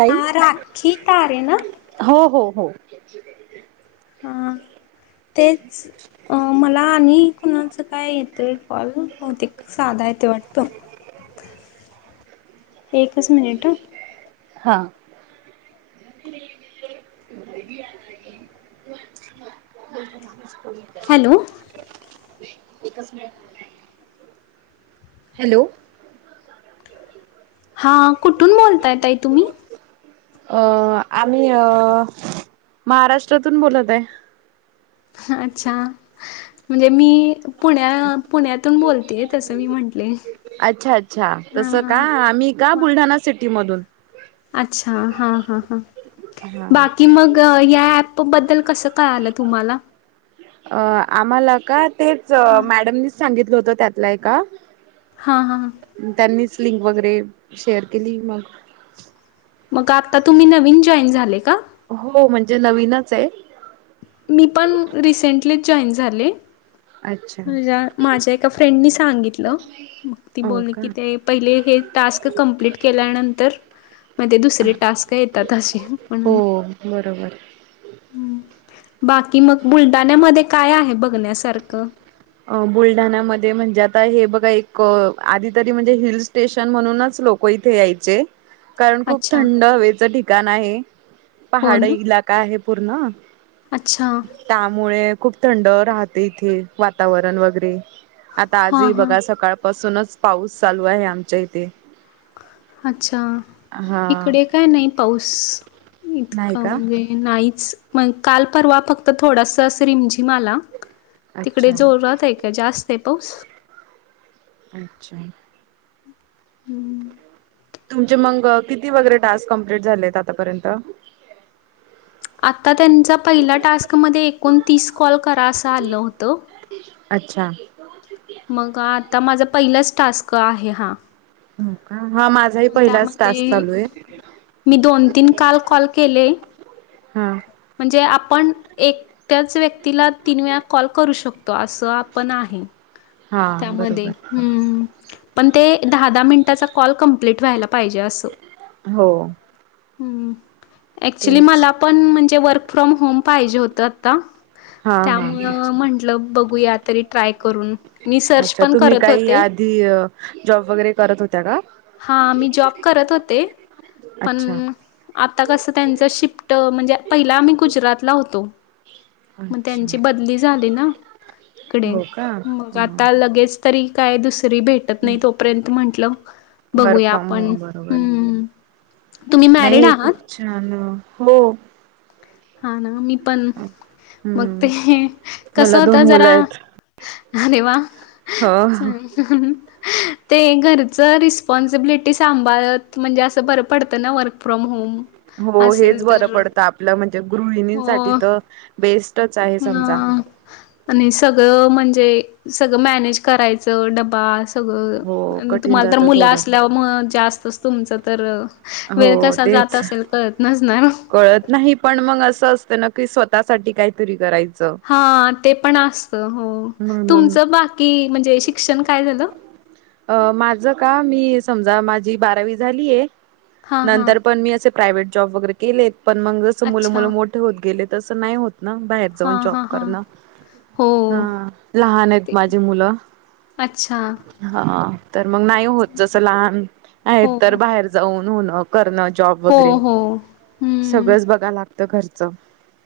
का हा राखी तारे ना हो हो हो हा तेच अं मला आणि कुणाच काय येतंय कॉल बहतेक साधा येत वाटत एकच मिनिट हा [inaudible] हॅलो हॅलो हा कुठून बोलतायई तुम्ही अ आम्ही अ महाराष्ट्रातून बोलत आहे अच्छा म्हणजे मी पुण्या पुण्यातून बोलते तसं मी म्हटले अच्छा अच्छा तस का आम्ही का हा बुलढाणा सिटी मधून अच्छा हा हा हा हा बाकी मग या पबद्दल कस काय आलं तुम्हाला अ आम्हाला का तेच हा मॅडमनीच सांगितलं होत, त्यातलाय का, हा हा, लिंक वगैरे शेअर केली मग, मग आता तुम्ही नवीन जॉईन झाले का? हो म्हणजे नवीनच आहे, मी पण रिसेंटली जॉईन झाले, अच्छा म्हज्या माझ्या एका फ्रेंडनी सांगितलं. मग ती हो बोलली का की ते पहिले हे टास्क कंप्लीट केल्यानंतर, मध्ये दुसरे टास्क येतात असे हो म्हणून, बरोबर बाकी मग बुलढाण्यामध्ये काय आहे बघण्यासारखं? अ बुलढाण्यामध्ये म्हणजे, आता हे बघा एक आधी तरी म्हणजे हिल स्टेशन म्हणूनच, लोक इथे यायचे, कारण खूप अच्छा थंड हवेचं ठिकाण आहे, हो पहाड ना इलाका आहे, अच्छा त्यामुळे खूप थंड राहते इथे, वातावरण वगैरे आता, हां आजही हां बघा सकाळपासूनच पाऊस चालू आहे आमच्या इथे, अच्छा, हा इकडे काय नाही पाऊस नाही इतका का म्हणजे नाहीच, मग काल परवा फक्त थोडास अस रिमझिमला आला, तिकडे अच्छा जोर रात आहे, का जास्त आहे पाऊस, [unintelligible] हम्म, तुमचे मग किती वगैरे टास्क कंप्लीट झाले आतापर्यंत, आता त्यांचा पहिल्या टास्कमध्ये एकोणतीस कॉल करा, असं आलं होतं. अच्छा, मग आता माझा पहिलाच टास्क आहे हा, हो का हा माझाही पहिलाच टास्क त्यामध्ये, चालू आहे मी दोन तीन काल कॉल केले. हा म्हणजे, आपण एक त्याच व्यक्तीला तीन वेळा कॉल करू शकतो. असं आपण आहे, हा त्यामध्ये बरोबर हम, पण ते दहा, दहा मिनिटाचा कॉल कंप्लीट व्हायला पाहिजे असो हो, ऍक्चुली तेच मला पण म्हणजे, वर्क फ्रॉम होम पाजे होत आता, हा हा त्यामु अच्छा म्हटलं बघू या तरी ट्राय करून, मी सर्च अच्छा पण तुम्ही करत काही होते. आधी जॉब वगैरे करत होते? हा मी जॉब करत होते. अच्छा पण आता कस, त्यांच शिफ्ट म्हणजे पहिला आम्ही गुजरातला होतो. मग त्यांची अच्छा बदली झाली ना, इकडे हो का मग आता लगेच, तरी का आहे दुसरी, री भेटत नाही तोपर्यंत म्हंटलं वर्क बघूया फ्रॉम आपण होम बरोबर आहे हम, नाही खूप छान हो, हा ना मी, पण मग ते हम्म कस मला दोन होतं मुलं जरा, आहेत अरे वा च, हो ते घरचं रिस्पॉन्सिबिलिटी सांभाळत म्हणजे, असं बरं पडतं ना वर्क फ्रॉम होम. हो असेल हेच बरं तर पडतं, आपलं म्हणजे, हो गृहिणींसाठी तर बेस्टच आहे. समजा, डम्हणजे सगळं मॅनेज करायचं डबाास, हो सगळं कठीण तुम्हाला तर जातं मुलं, थोडं असल्यावर मग जास्तच तुमचं तर, हो वेळ कसा जात तेच असेल कळत नसणार, कळत नाही, पण मग असं असतं ना की स्वतःसाठी काहीतरी करायचं. हा ते पण असत, हो म्हणून तुमचं बाकी म्हणजे शिक्षण काय झालं? अ माझं का मी समजा माझी बारावी झालीय हा हा नंतर पण मी असे प्रायव्हेट जॉब वगैरे केलेत पण मग जसं मुलं अच्छा. मु मोठे होत गेले तसं नाही होत ना बाहेर हा जाऊन जॉब हा हा करणं हो हा लहान आहेत ते माझे मुलं अच्छा. हा तर मग नाही होत जस लहान आहेत हो, तर बाहेर जाऊन होण करण हो हो हं. सगळंच बघा लागतं घरच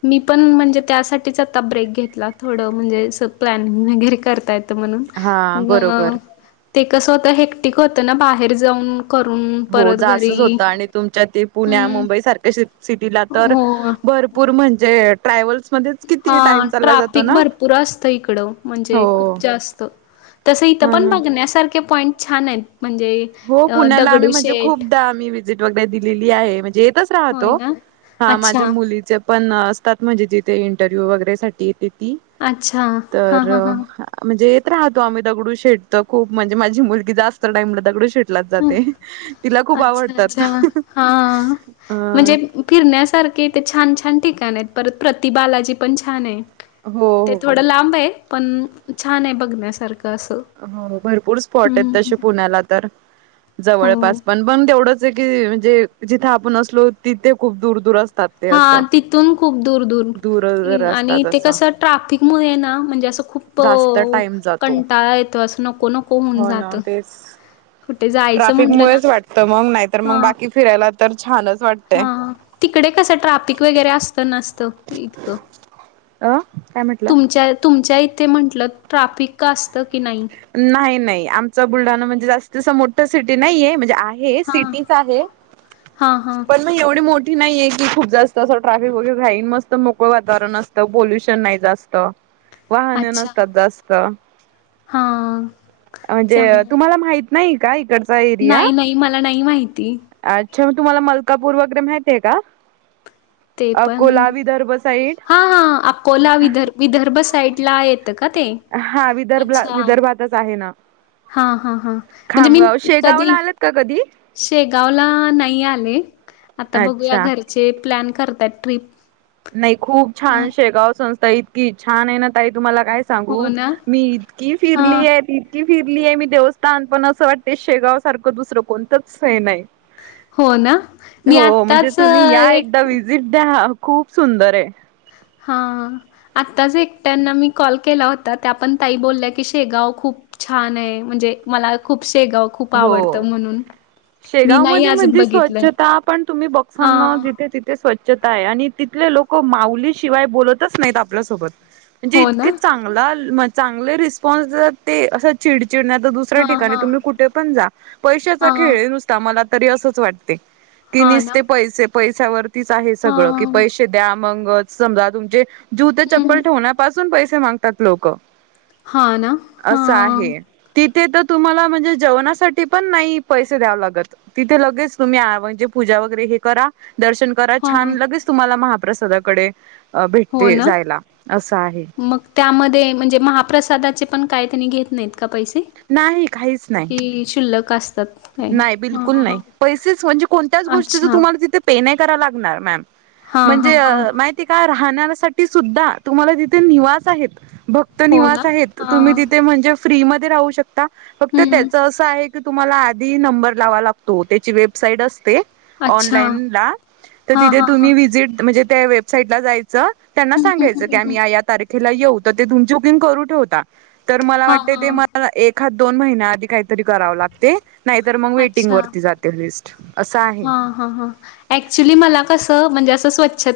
मी पण म्हणजे त्यासाठीच आता ब्रेक घेतला थोडं म्हणजे प्लॅनिंग वगैरे करतायत ण हा बरोबर मग ते स्वतः हेटिक होत ना बाहेर जाऊन करून हो परत जास्च घरी होतं आणि तुमच्या ते पुण्या हं. मुंबई सारख्या श सिटीला तर हो. भरपूर म्हणजे, ट्रॅव्हल्स मध्येच हा किती टाइम चालला जातो ट्राफिक ना भरपूर असतं, इकडं. म्हणजे हो खूप जास्त. तसं इथं हा पण ना बघण्यासारखे पॉईंट छान आहेत. म्हणजे हो अ पुण्याला, आम्ही म्हणजे दगडूशेठ खूपदा आम्ही वीजिट वगैरे दिलेली. या आहे. म्हणजे इथेच होय राहतो ना? अच्छा, माझ्या मुलीच्या पण असतात म्हणजे तिथे इंटरव्ह्यू वगैरे साठी येते ती. अच्छा. तर हां, हां, हां. म्हणजे राहतो आम्ही 'दगडू शेट 'खूप म्हणजे माझी मुलगी जास्त टाईम ला, दगडू शेट शेट ला हं. जाते तिला खूप अच्छा आवडतात. अच्छा हा. अ म्हणजे फिरण्यासारखे इथे छान, छान. ठिकाण आहेत. परत प्रतिबालाजी पण छान आहे हो ते हो थोडं लांब आहे. पण छान आहे, बघण्यासारखं. असं. हो. भरपूर स्पॉट आहेत, हम्म तसे पुण्याला तर. हो जवळपास. पण [unintelligible] तेवढंच आहे की म्हणजे जिथं आपण असलो तिथे खूप दूर दूर अस हा तिथून, खूप दूर दूर दूर आणि असतात ते असं कसं ट्राफिक मुळे ना म्हणजे असं खूप जास्त तो टाइम जातो. कंटाळा ये असं नको नको होऊन हो जात. ना तेच ट्राफिक मुळेच वाटत. मग नाहीतर हा मग बाकी फिरायला तर छानच. वाटतय. हा. तिकडे कसं ट्राफिक वगैरे असतं नसत. इतकं अ काय म्हटलं तुमच्या, तुमच्या इथ ते म्हंटलं, ट्राफिक का असतं? की नाही? नाही नाही आमचा बुलढाणा म्हणजे जास्त असं मोठ सिटी नाहीे म्हणजे आहे हां. सिटीज आहे, हां, हां. पण मग एवढी मोठी नाहीे. की खूप जास्त असं ट्राफिक वगैरे. घाईन, मस्त मोकळ वातावरण असतं, पोल्युशन नाही जास्त. वाहन अच्छा. नसतात जास्त, हां. म्हणजे चांगलं. तुम्हाला माहित नाही काय हिक नाही, नाही मला नाही माहिती. अच्छा म तुम्हाला, ' मलकापूर 'वगैरे माहितीय का? अकोला, विदर्भ. साईड हा हा अकोला, विदर् विदर्भ, साईड ला येतं का ते? हा विदर्भ विदर्भातच आहे ना. हा हा हा म्हणजे मी, खामगाव शेगावला कधी आलात का कधी शेगावला नाही आले. आता बघूया अच्छा घरचे प्लॅन करतात ट्रिप. नाही खूप हां. छान! शेगाव-संस्था इतकी छान आहे ना, ताई तुम्हाला काय हो सांगू ना? मी इतकी हां. फिरली आहे. इतकी फिरली आहे मी देवस्थान. पण असं वाटते शेगाव सारखं दुसरं कोणतंच हे नाही. हो ना? मी हो, म्हणजे आत्ताच अ, तुम्ही या एक एकदा, विजिट द्या. खूप सुंदर आहे! हा. आत्ताच एक त्यांना, मी कॉल केला होता त्या पण ताई बोलल्या, की शेगाव खूप छान आहे. म्हणजे मला खूप शेगाव खूप आवडतं म्हणून. मी शेगाव नाही मध्ये अजून म्हणजे बघितलं. स्वच्छता पण तुम्ही [unintelligible] हां. जिथे तिथे स्वच्छ आणि तिथले लोक माउली शिवाय बोलतच नाहीत आपल्यासोबत म्हणजे हो इतक ना? चांगल ग चांगले रिस्पॉन्स ते अस चिडचिड नाही दुसऱ्या हां, ठिकाणी हां. तुम्ही कठ पशाचा हां. खेळ नुसता मला तरी असच वाटते की हां ना? नसते पैसे पैश्यावरतीच आहे सगळं कि हां. पैसे द्या मग समजा तुमचे जुते हं. चप्पल ठेवण्यापासून पैसे मागतात लोक हां ना? अस हां. आहे तिथे तर तुम्हाला म्हणजे जेवणासाठी पण नाही पैसे द्याववे लागत तिथे लगेच तुम्ही म्हणजे पूजा वगैरे हे करा दर्शन करा छान हां. लगेच तुम्हाला महाप्रसादाकडे हो भेटते ना जायला असं आहे. मग त्यामध्ये म्हणजे महाप्रसादा पण काय त्यांनी घेत नाहीत का पैसे नाही काहीच नाही की शुल्लक असतात काय? नाही हां, बिलकुल हां, हां. नाही पैसेच म्हणजे कोणत्याच गोष्टी तिथं अच्छा. तुम्हाला तिथे पे नाही करायला लागणार मॅम हां, म्हणजे हां, हां. माहिती काय खण्यासाठी सुद्धा तुम्हाला तिथे निवास आहेत भक्त हो ना निवास आहेत हा तुम्ही तिथे म्हणजे फ्री म राहू शकता फक्त हम्म त्याच असं आहे तुम्हाला आधी नंबर लावा लागतो त्याची वेबसाईट असते अच्छा तथ हा हा त हा म्हण त्या वेबसाईटला जायच त्यांना सांगायचं की आम्ही या तारखेला येऊ तर ते तुमची बुकिंग करू ठेवता तर मला हा वाटते हा ते मला एक हा दोन महिन्या आधी काहीतरी करावं लागते तर मग वेटिंग वरती जाते लिस्ट असं आहे ह ह ह ऍक्चुली मला कस म्हणजे अस स्वच्छ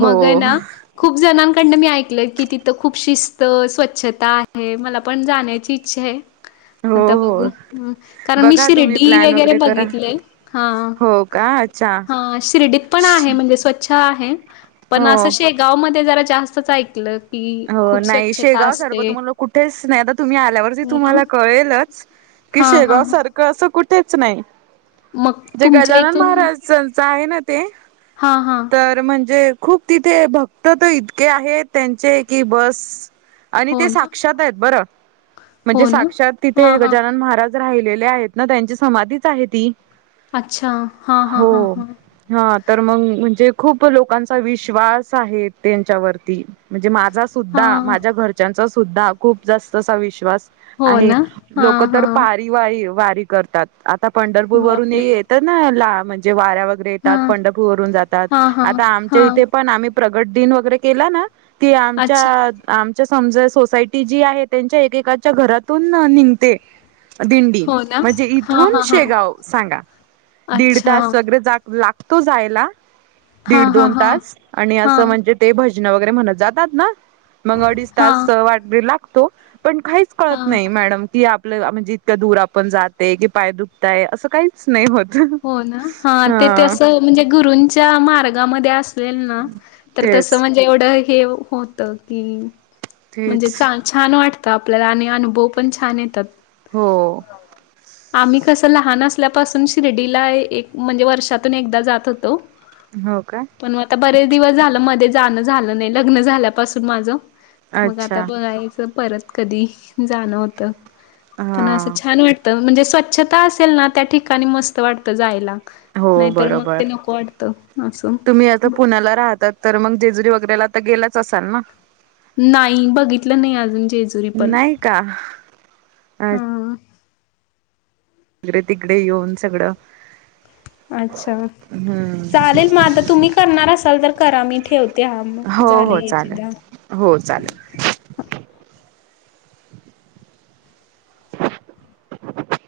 हो वग ख कडन मी ऐकलं की तिथं खूप शिस्त स्वच्छता आहे मला पण जाण्याची इच्छा आहे हो आता हो बघू कारण मी बघा तुम्ही शिर्डी प्लॅन वगैरे करा बघितलंय हा हो का अच्छा हा शिर्डीत पण आहे म्हणजे स्वच्छ आहे पण हो अस गाव म ज जास्तच ऐकलं की हो खूप नाही स्वच्छता शेगाव सारखं असते. तुम्हाला कुठेच नाही आता तुम्ही आल्यावरती हो ना? तुम्हाला कळेलच की हां, शेगाव हां, हां. सारखं असं कुठेच नाही मग जे तुमच्या गजानन इथून महाराज संचा आहे ना हां, हां. तर म्हणजे खूप तिथे भक्त तर इतके आहेत त्यांचे की बस आणि हो ते ना? साक्षात आहेत बरं म्हणजे हो ना? साक्षात तिथे हां, हां. गजानन महाराज राहिलेले आहेत ना त्यांची समाधीच आहे ती अच्छा हा हा हा हो. हा हा तर मग म्हणजे खूप लोकांचा विश्वास आहे त्यांच्यावरती म्हणजे म माझा सुद्धा हां. माझ्या घरच्यांचा सुद्धा खूप जास्त असा विश्वास हो आहे ना? लोक हां, तर हां. पारी वारी वारी करतात आता पंढरपूर वरून ये बापरे! येत ना ला म्हणजे येतात हां. पंढपूरून जात हां, हां, आता आमच्या हां. इथे पण आम् प्रगट दिन वगैरे केला ना त अच्छा. आमच्या समज सोसायटी जी आहे त्यांच्या एकेकाच्या घरातून निघते दिंडी हो ना? म्हणजे हां, इथून हां, हां. शेगाव सांगा दीड अच्छा. तास सगळ जा लाग तो जायला हां, दीड हां, दोन हां. तास आणि अस हां, म्हणजे ते भज वगरे म्हणत जातात ना मग अडीच हां, तास वाटरी लागतो पण काहीच कळत हां. नाही मॅडम की आप म्हणजे इतकं दूर आपण जाते की पाय दुखतय असं काहीच नाही होत हो ना हा ते म्हणजे गरूंच्या मार्गामध्ये अस असल ना तर तस तेच म्हणजे एवढं हे होत की म्हणजे तेच छान वाटतं आपल्याला आणि अनुभव पण छान येतात हो आम्ही कसं लहान असल्यापासून शिर्डीला एक म्हणजे वर्षातून एकदा जात होतो हो काय पण आता बरेच दिवस झालं मध्ये जाणं झालं नाही लग्न झाल्यापासून माझ मग आता अच्छा बघायचं परत कधी जाणं होतं पण असं हा छान वाटत म्हणजे स्वच्छता असेल ना त्या ठिकाणी मस्त वाटत जायला हो नाहीतर मग बरोबर ते नको वाटतं असं. तुम्ही आता पुण्याला राहतात तर मग जेजुरी वगैरेला आ गेलाच असाल ना नाही बघितलं नाही अजून जेजुरी पण हा अच् वगरे तिकडे येऊन सगळं अच्छा हम्म चालेल म आता तुम्ही करणार असाल तर करा मी ठेवतो ते मग हो हो झाले याचे द चालेल हो चालेल [inaudible]